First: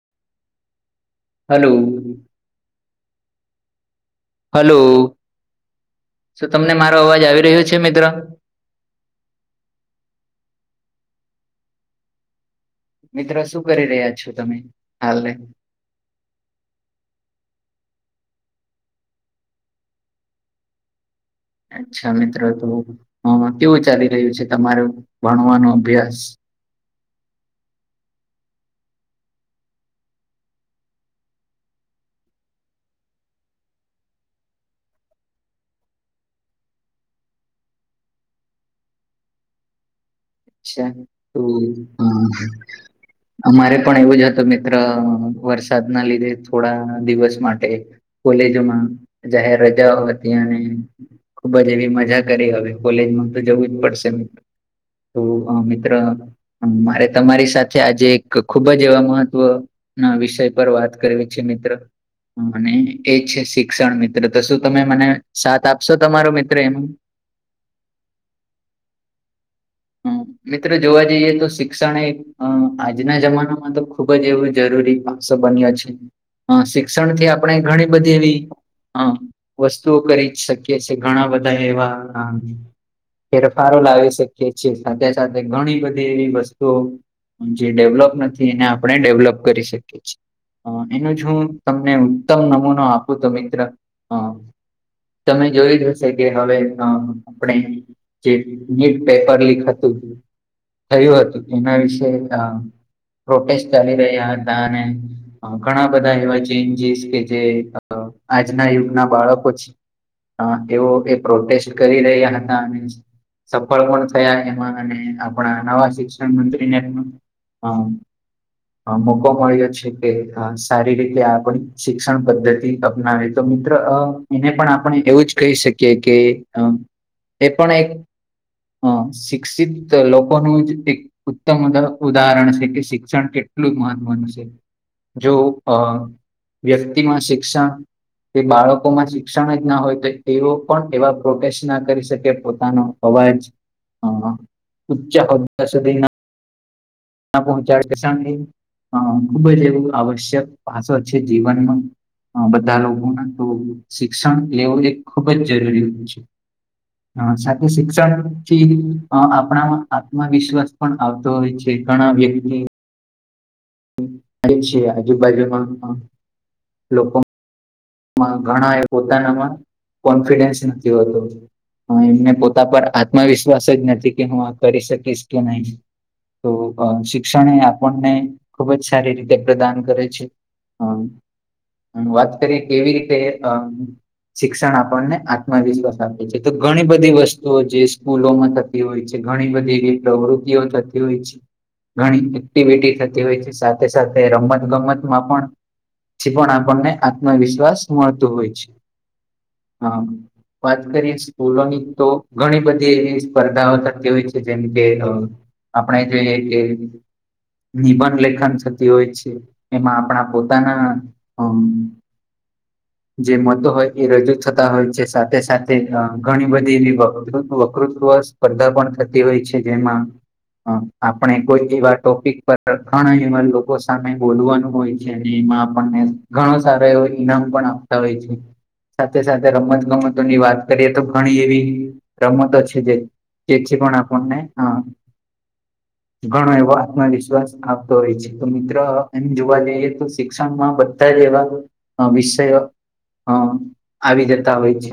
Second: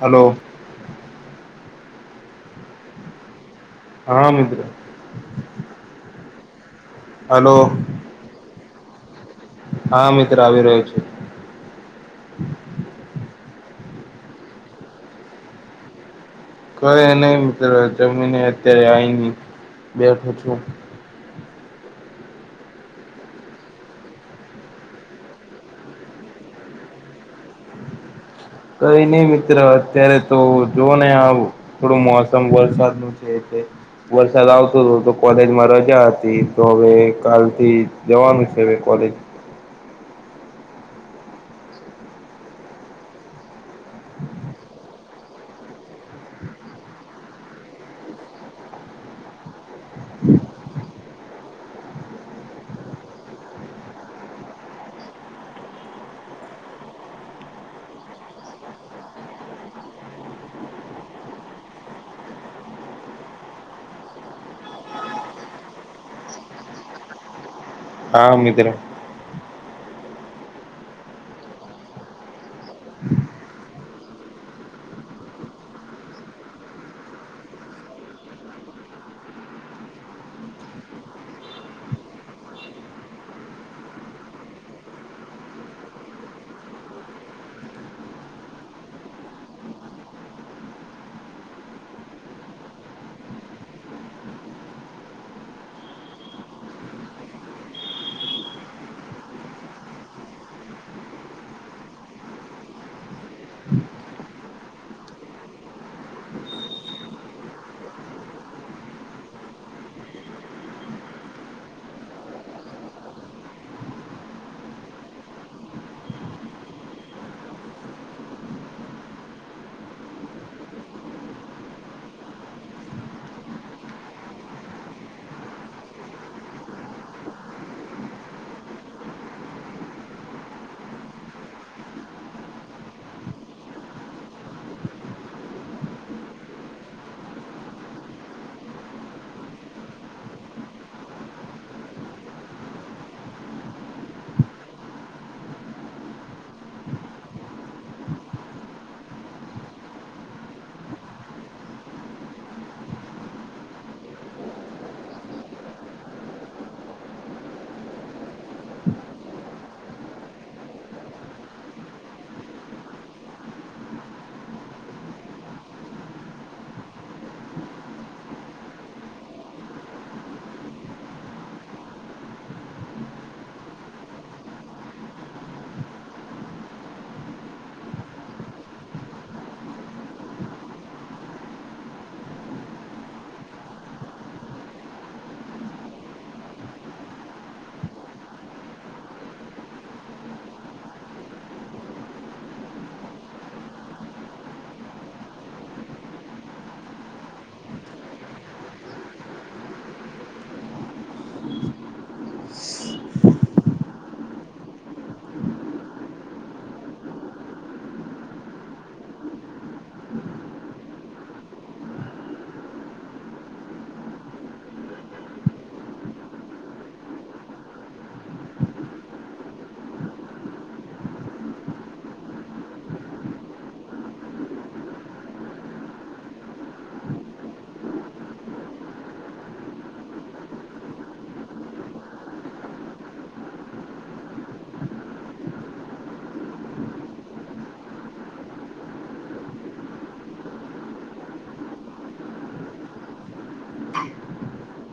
Hello. Hello. હા મિત્ર સુ તમને મારો અવાજ આવી હલો રહ્યો છે મિત્ર હા મિત્ર આવી રહ્યો છું. મિત્રો શું કરી રહ્યા છો તમે હાલ કઇ નઇ મિત્ર જમીને અત્યારે આવી બેઠો છું અચ્છા મિત્રો તો હ કેવું ચાલી રહ્યું છે તમારો ભણવાનો અભ્યાસ કઈ નહી મિત્ર અત્યારે તો જોવ ને થોડું મોસમ વરસાદ નું છે છે વરસાદ આવતો હતો તો કોલેજમાં રજા હતી તો હવે કાલથી જવાનું છે હવે કોલેજ અચ્છા હમ્મ હા. અમારે પણ એવું જ હતું મિત્ર વરસાદ ના લીધે થોડા દિવસ માટે કોલેજોમાં જાહેર રજાઓ હતી અને ખુબ જ એવી મજા કરી હવે કોલેજમાં તો જવું જ પડશે મિત્ર તો અહ મિત્ર મારે તમારી સાથે આજે એક ખુબ જ એવા મહત્વ ના વિષય પર વાત કરવી છે મિત્ર. અને એ છે શિક્ષણ મિત્ર તો શું તમે મને સાથ આપશો તમારો મિત્ર એમાં. હા મિત્ર. હ મિત્ર જોવા જઈએ તો શિક્ષણ એ અહ આજના જમાનામાં તો ખુબ જ એવું જરૂરી પાસો બન્યો છે. અહ શિક્ષણ થી આપણે ઘણી બધી એવી અહ‌ વસ્તુઓ કરી જ શકીએ છીએ ઘણા બધા એવા અહ ફેરફારો લાવી શકીએ છીએ સાથે સાથે ઘણી બધી એવી વસ્તુઓ જે ડેવલોપ નથી એને આપણે ડેવલપ કરી શકીએ છીએ. અહ એનું જ હું તમને ઉત્તમ નમૂનો આપું તો મિત્ર અહ તમે જોય જ હશે કે હવે અહ‌ આપણે જે નીટ પેપર લીક હતું થયું હતું એના વિશે અહ પ્રોટેસ્ટ ચાલી રહ્યા હતા ને ઘણા બધા એવા ચેન્જીસ કે જે આજના યુગના બાળકો છે. અહ એવો એ પ્રોટેસ્ટ કરી રહ્યા હતા અને બળવંત થયા એમાં અને આપણા નવા શિક્ષણ મંત્રીને પણ અહ મોકો મળ્યો છે કે અહ સારી રીતે આપણી શિક્ષણ પદ્ધતિ અપનાવે. તો મિત્રો અહ એને પણ આપણે એવું જ કહી શકીએ કે અહ એ પણ એક અહ શિક્ષિત લોકોનું જ એક ઉત્તમ ઉદહ ઉદાહરણ છે કે શિક્ષણ કેટલું મહત્વનુ છે. જો અહ વ્યક્તિમાં શિક્ષણ તે બાળકોમાં શિક્ષણ જ ના હોય તો તેઓ પણ એવા પ્રોટેસ્ટ ના કરી શકે પોતાનો અવાજ અહ ઉચ્ચા હોદા સુધીના ન પહોંચાડે શાંનતી થી અહ ખુબ જ એવું આવશ્યક પાછો છે જીવનમાં હા બધા લોકોના તો શિક્ષણ લેવું એ ખુબ જ જરૂરી હોય છે. [inaudible] સાથે શિક્ષણથી અહ આપણામાં આત્મવિશ્વાસ પણ આવતો હોય છે. તે ઘણા વ્યક્તિ. હોય છે, આજુબાજુમાં પણ લોકો. માં ઘણા એ પોતાનામાં કોન્ફિડન્સ નથી હોતું. અહ એમને પોતા પર આત્મવિશ્વાસ જ નથી કે, હું આ કરી શકીશ કે નહી. તો અહ શિક્ષણ એ આપણને ખુબ જ સારી રીતે પ્રદાન કરે છે. હમ, વાત કરીએ કેવી રીતે અહ. શિક્ષણ આપણને આત્મવિશ્વાસ આપે છે, તો ઘણી બધી વસ્તુઓ જે સ્કૂલોમાં થતી. હોય છે, ઘણી બધી એવી પ્રવૃત્તિઓ થતી હોય છે. ઘણી એક્ટિવિટી થતી હોય છે, સાથે સાથે રમત ગમતમાં પણ. થી પણ આપણને આત્મવિશ્વાસ મળતું હોય છે, હા. વાત કરીએ સ્કૂલોની તો ઘણી બધી એવી સ્પર્ધાઓ થતી હોય છે જેમ કે, અહ. આપણે જોઈએ કે. નિબંધલેખન થતી હોય છે, એમાં આપણા પોતાના અહ. જે મતો હોય એ રજૂ થતા હોય છે, સાથે સાથે અહ ઘણી બધી એવી વકૃત્વ વકૃત્વ. સ્પર્ધા પણ થતી હોય છે જેમાં. અહ, આપણે કોઈ એવા ટોપિક પર ઘણા એવા લોકો સામે બોલવાનું હોય અને એમાં આપણને ઘણો સારો એવો ઈનામ પણ આપતા હોય છે. સાથે-સાથે રમત ગમતોની વાત કરીએ તો ઘણી એવી રમતો છે જે છે, આપણને આપણને હા. [inaudible] ઘણો એવો આત્મવિશ્વાસ આપતો હોય છે, તો મિત્ર એમ જોવા જઈએ તો શિક્ષણમાં. બધા જ એવા વિષયો અ આવી જતા હોય છે.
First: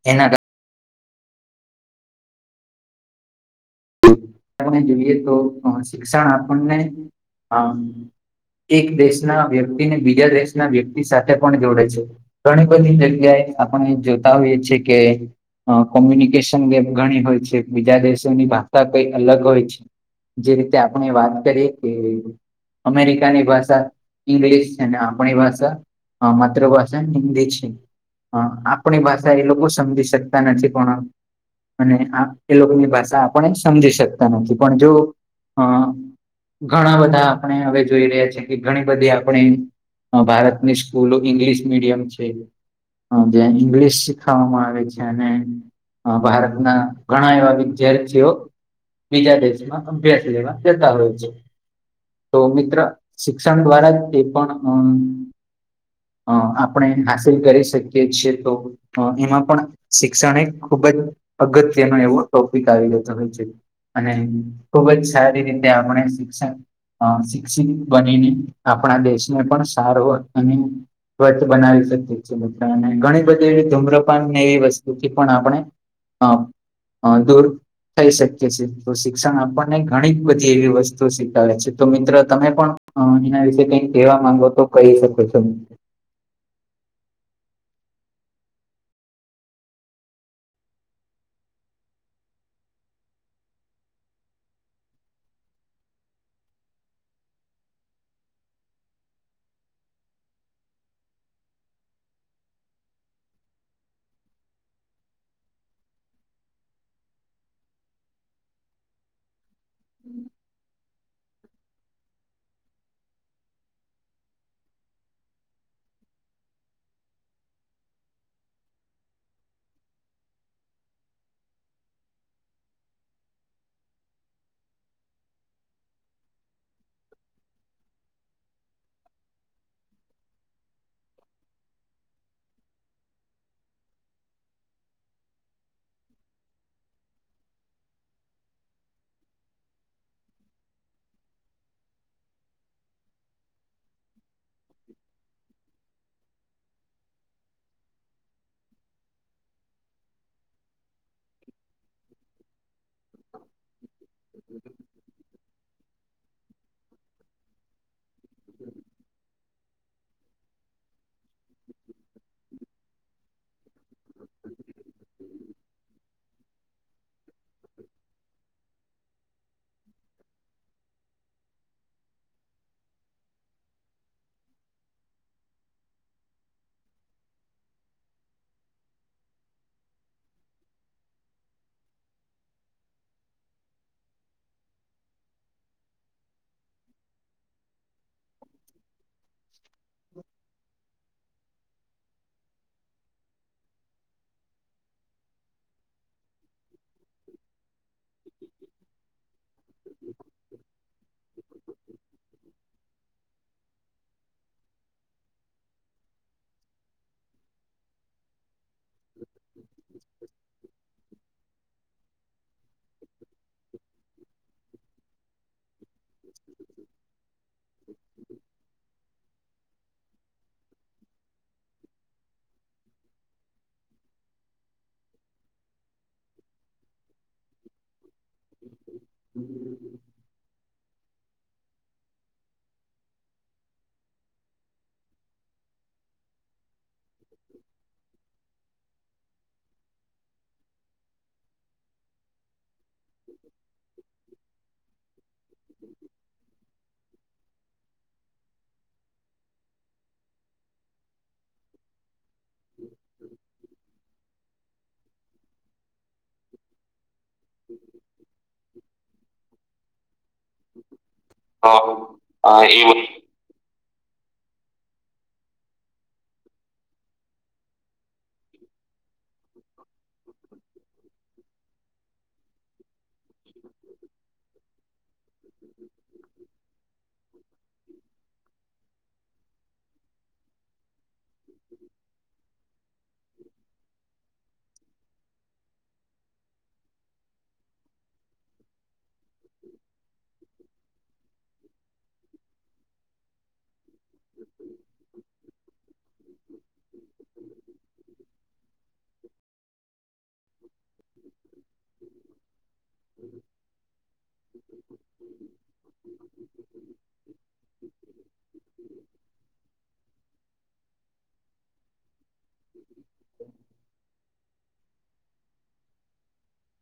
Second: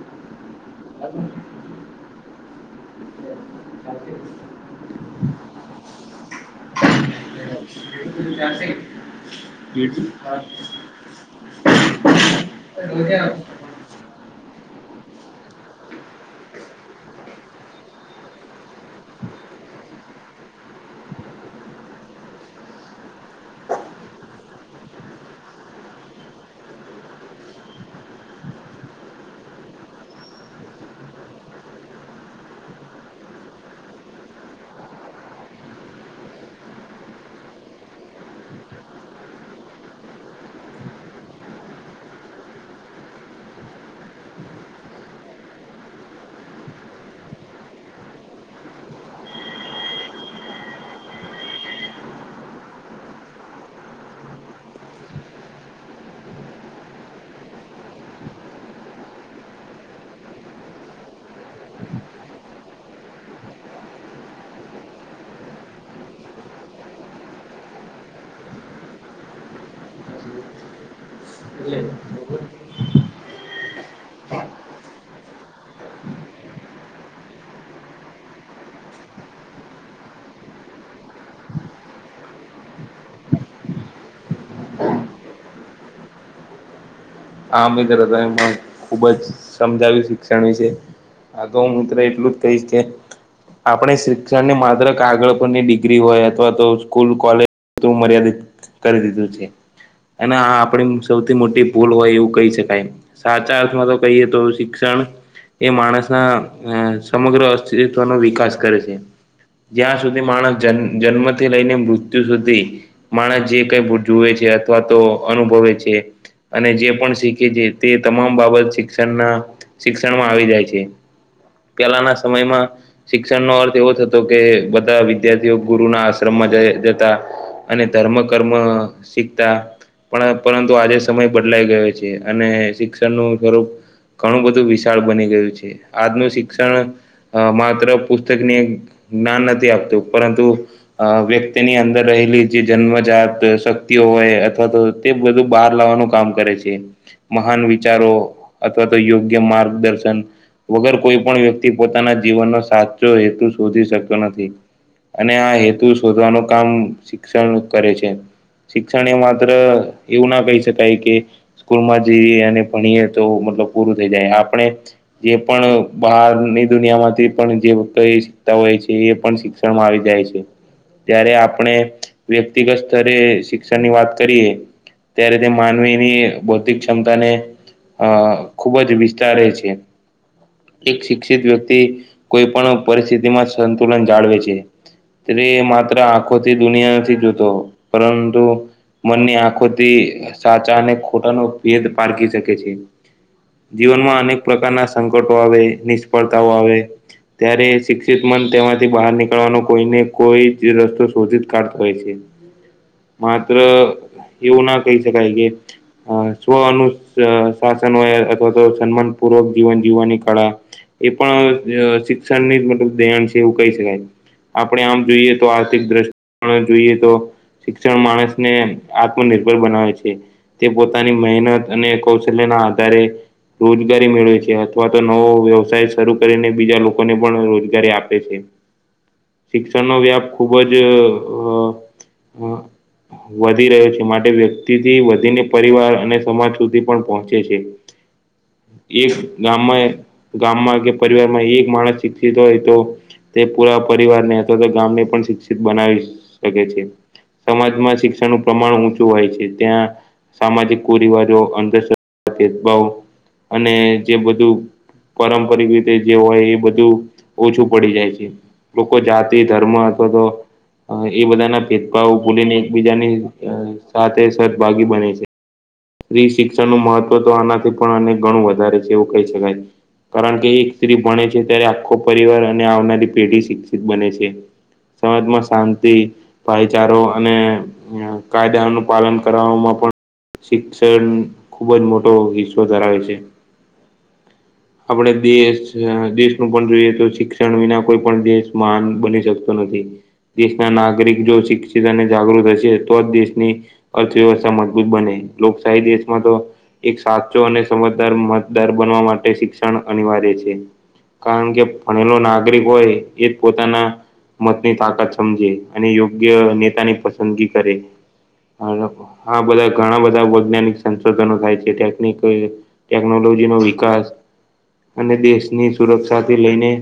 [unintelligible] [inaudible] [unintelligible] જોઈએ તો શિક્ષણ આપણને અહ. એક દેશના વ્યક્તિને બીજા દેશના. [unintelligible] સાથે પણ જોડે છે, ઘણી બધી જગ્યાએ આપણે જોતા હોઈએ છે કે. અ કોમ્યુનિકેશન ગેપ ઘણી હોય છે, બીજા દેશોની ભાષા કઈ અલગ હોય છે. જે રીતે આપણે વાત કરીએ કે. અમેરિકાની ભાષા ઈંગ્લિશ છે ને, આપણી ભાષા. હ માતૃભાષા હિન્દી છે. હ આપણી ભાષા એ લોકો સમજી શકતા નથી પણ. અને આપ એ લોકોની ભાષા આપણે સમજી શકતા નથી, પણ જો અ. ઘણા બધા આપણે હવે જોઈ રહ્યા છે કે, ઘણી બધી આપણે. ભારતની સ્કૂલો ઇંગ્લિશ મીડિયમ છે. હ જ્યાં ઈંગ્લિશ શીખાવામાં આવે છે, અને. ભારતના ઘણા એવા વિધાર્થી. ર્થીઓ બીજા દેશમાં અભ્યાસ લેવા જતા હોય છે. તો મિત્ર શિક્ષણ દ્વારા જ એ પણ અહં. અ આપણે હાસિલ કરી શકીએ છે તો. અ એમાં પણ શિક્ષણ એક ખુબ જ અગત્યનો એવો ટોપિક આવ્યો. [unintelligible] અને ખુબ જ સારી રીતે આપણે શિક્ષણ. અ શિક્ષિત બનીને આપણા દેશને પણ સારો અને. સ્વચ્છ બનાવી શકીએ. [unintelligible] અને ઘણી બધી એવી ધૂમ્રપાન ને એવી વસ્તુથી પણ આપણે અ અ દૂર થઈ શકીએ છે તો શિક્ષણ આપણને ઘણી બધી એવી વસ્તુ શીખાવે છે તો મિત્રો તમે પણ અ એના વિશેે કઈક કહેવા માંગો તો કહી શકો છો. આ મિત્ર તમે ખુબ જ સમજાવ્યું શિક્ષણ વિશે. હા તો હું મિત્ર એટલું જ કહીશ કે આપણે શિક્ષણ ને માત્ર કાગળ પરની ડિગ્રી હોય અથવા તો સ્કૂલ કોલેજ પૂરતું મર્યાદિત કરી દીધું છે અને આ આપણી સૌથી મોટી ભૂલ હોય એવું કહી શકાય એમ, સાચા અર્થમાં તો કહીએ તો શિક્ષણ એ માણસના સમગ્ર અસ્તિત્વનો વિકાસ કરે છે. જ્યાં સુધી માણસ જ જન્મથી લઈને મૃત્યુ સુધી માણસ જે કઈ જુએ છે અથવા તો અનુભવે છે. અને જે પણ શીખે છે તે તમામ બાબત શિક્ષણના શિક્ષણમાં આવી જાય છે. પેલાના સમયમાં શિક્ષણનો અર્થ એવો થતો કે બધા વિદ્યાર્થીઓ ગુરુના આશ્રમમાં જ જતા. અને ધર્મ કર્મ શીખતા પણ પરંતુ આજે સમય બદલાઈ ગયો છે અને શિક્ષણનું સ્વરૂપ ઘણું બધું વિશાળ બની ગયું છે આજનું શિક્ષણ અ માત્ર પુસ્તકની જ્ઞાન નથી આપતું પરંતુ અ વ્યક્તિની અંદર રહેલી જે જન્મજાત શક્તિઓ હોય અથવા તો તે બધું બહાર લાવવાનું કામ કરે છે મહાન વિચારો અથવા તો યોગ્ય માર્ગદર્શન વગર કોઈ પણ વ્યક્તિ પોતાના જીવનનો સાથ જો હેતુ શોધી શક્તો નથી અને આ હેતુ શોધવાનું કામ શિક્ષણ કરે છે, શિક્ષણ એ માત્ર એવું ના કહી શ કાય કે સ્કૂલમાં જઈએ અને ભણીએ તો મતલબ પૂરું થઈ જાય આપણે જે પણ બહારની દુનિયામાંથી પણ જે કઈ શીખતા હોય છે એ પણ કામ આવી જાય છે. ત્યારે આપણે વ્યક્તિગત સ્તરે શિક્ષણની વાત કરીએ ત્યારે તે માનવીની બૌદ્ધિક ક્ષમતા ને અ ખુબ જ વિસ્તારે છે. એક શિક્ષિત વ્યક્તિ કોઈ પણ પરિસ્થિતિ માં સંતુલન જાળવે છે. [unintelligible] એ માત્ર આખોથી દુનિયા નથી જોતો પરંતુ મનની આંખોથી સાચા અને ખોટાનો ભેદ પારખી શકે છે. જીવનમાં અનેક પ્રકારના સંકટો આવે નિષ્ફળતાઓ આવે ત્યારે શિક્ષિત મન તેમાંથી બહાર નીકળવાનો કોઈને કોઈ જ રસ્તો શોધી જ કાઢતો હોય છે. માત્ર એવું ના કહી શકાય કે સ્વ અનુ શાસન હોય અથવા તો સન્માન પૂર્વક જીવન જીવવાની કળા એ પણ શિક્ષણની જ મતલબ દયાણ છે એવું કહી શકાય. આપણે આમ જોઈએ તો આર્થિક દ્રષ્ટ [inaudible] જોઈએ તો શિક્ષણ માણસને આત્મનિર્ભર બનાવે છે. તે પોતાની મહેનત અને કૌશલ્ય ના આધારે રોજગારી મેળવે છે અથવા તો નવો વ્યવસાય શરૂ કરીને બીજા લોકોને પણ રોજગારી આપે છે. શિક્ષણનો વ્યાપ ખુબ જ વધી રહ્યો છે માટે વ્યક્તિ થી વધીને પરિવાર અને સમાજ સુધી પણ પહોંચે છે. એક ગામમાં ગામમાં કે પરિવારમાં એક માણસ શિક્ષિત હોય તો તે પુરા પરિવારને અથવા તો ગામને પણ શિક્ષિત બનાવી શકે છે. સમાજમાં શિક્ષણનું પ્રમાણ ઊંચું હોય છે ત્યાં સામાજિક કુરિવાજો અંધશ્રધા ભેદભાવ અને જે બધું પારંપરિક રીતે જે હોય એ બધું ઓછું પડી જાય છે લોકો જાત તે ધર્મ અથવા તો એ બધાના હા ભેદભાવ ભૂલીને હા એ એકબીજાને અ સાથ તે સદભાગી બને છે. સ્ત્રી શિક્ષણ નો મહત્વ તો આનાથી પણ અને ગણું વધારે છે એવું કહી શકાય. કારણ કે એક સ્ત્રી ભણે છે ત્યારે આખો પરિવાર અને આવનારી પેઢી શિક્ષિત બને છે. સમાજમાં શાંતિ ભાઈચારો અને કાયદાનો પાલન કરવામાં પણ શિક્ષણ ખુબ જ મોટો હિસ્સો ધરાવે છે. આપણે દેશ અ દેશનું પણ જોઈએ તો શિક્ષણ વિના કોઈ પણ દેશ મહાન બની શકતો નથી. દેશના નાગરિક જો શિક્ષિત અને જાગૃત હશે તો જ દેશની અર્થવ્યવસ્થા મજબૂત બને લોકશાહી દેશમાં તો એક સાચો અને સમજદાર મતદાર બનવા માટે શિક્ષણ અનિવાર્ય છે. કારણ કે ભણેલો નાગરિક હોય એ જ પોતાના મતની તાકાત સમજે અને યોગ્ય નેતાની પસંદગી કરે. હા લખ હા બધા ઘણા બધા વૈજ્ઞાનિક સંશોધનો થાય છે ટેકનિકોએ ટેકનોલોજીનો મા વિકાસ અને દેશની સુરક્ષાથી લઈને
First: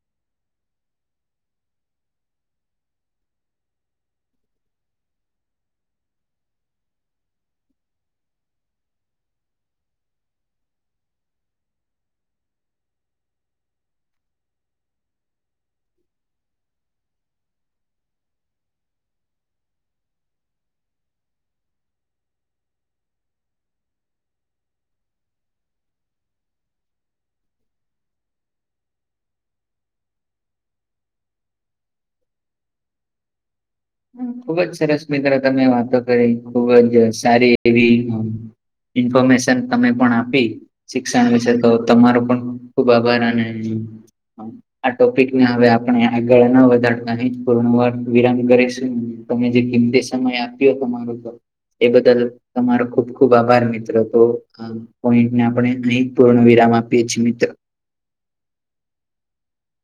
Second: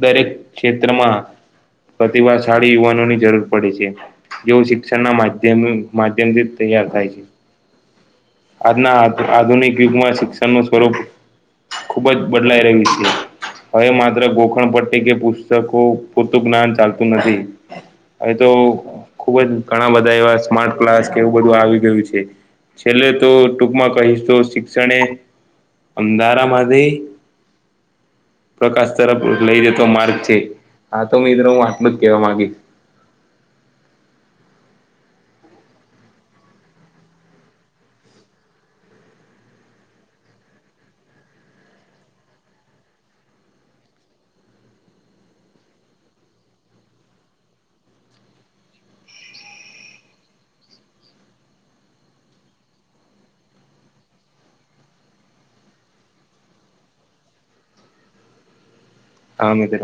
દરેક ક્ષેત્રમાં પ્રતિભાશાળી યુવાનોની જરૂર પડે છે જેવું શિક્ષણના માધ્યમ માધ્યમથી તૈયાર થાય છે. આજના આ આધુનિક યુગમાં શિક્ષણનું સ્વરૂપ ખુબ જ બદલાઈ રહ્યું છે. હવે માત્ર ગોખણ પટ્ટી કે પુસ્તકો પૂરતું જ્ઞાન ચાલતું નથી. હવે તો ખુબ જ ઘણા બધા એવા સ્માર્ટ ક્લાસ એવું બધું આવી ગયું છે છેલ્લે તો ટૂંકમાં કહીશ તો શિક્ષણે અંધારા માંથી- પ્રકાશ તરફ લઈ જતો માગૅ છે. આ તો મિત્રો હું આટલું જ કેહેવા માંગીશ ખુબજ સરસ મિત્રો તમે વાતો કરી ખુબ જ સારી એવી ઇન્ફોર્મેશન તમે પણ આપી, શિક્ષણ વિશે તો તમારો પણ ખુબ આભાર અને આ ટોપિક ને હવે આપણે આગળ ન વધારવા ની પુળૅ વિરામ કરીશ જેમ તમે જે કીમતી સમય આપ્યો તમારો તો એ બદલ તમારો ખુબ ખુબ આભાર મિત્રો તો આ પોઈન્ટને આપણે અહીં પૂર્ણ વિરામ આપીએ છીએ. મિત્ર આ મિત્ર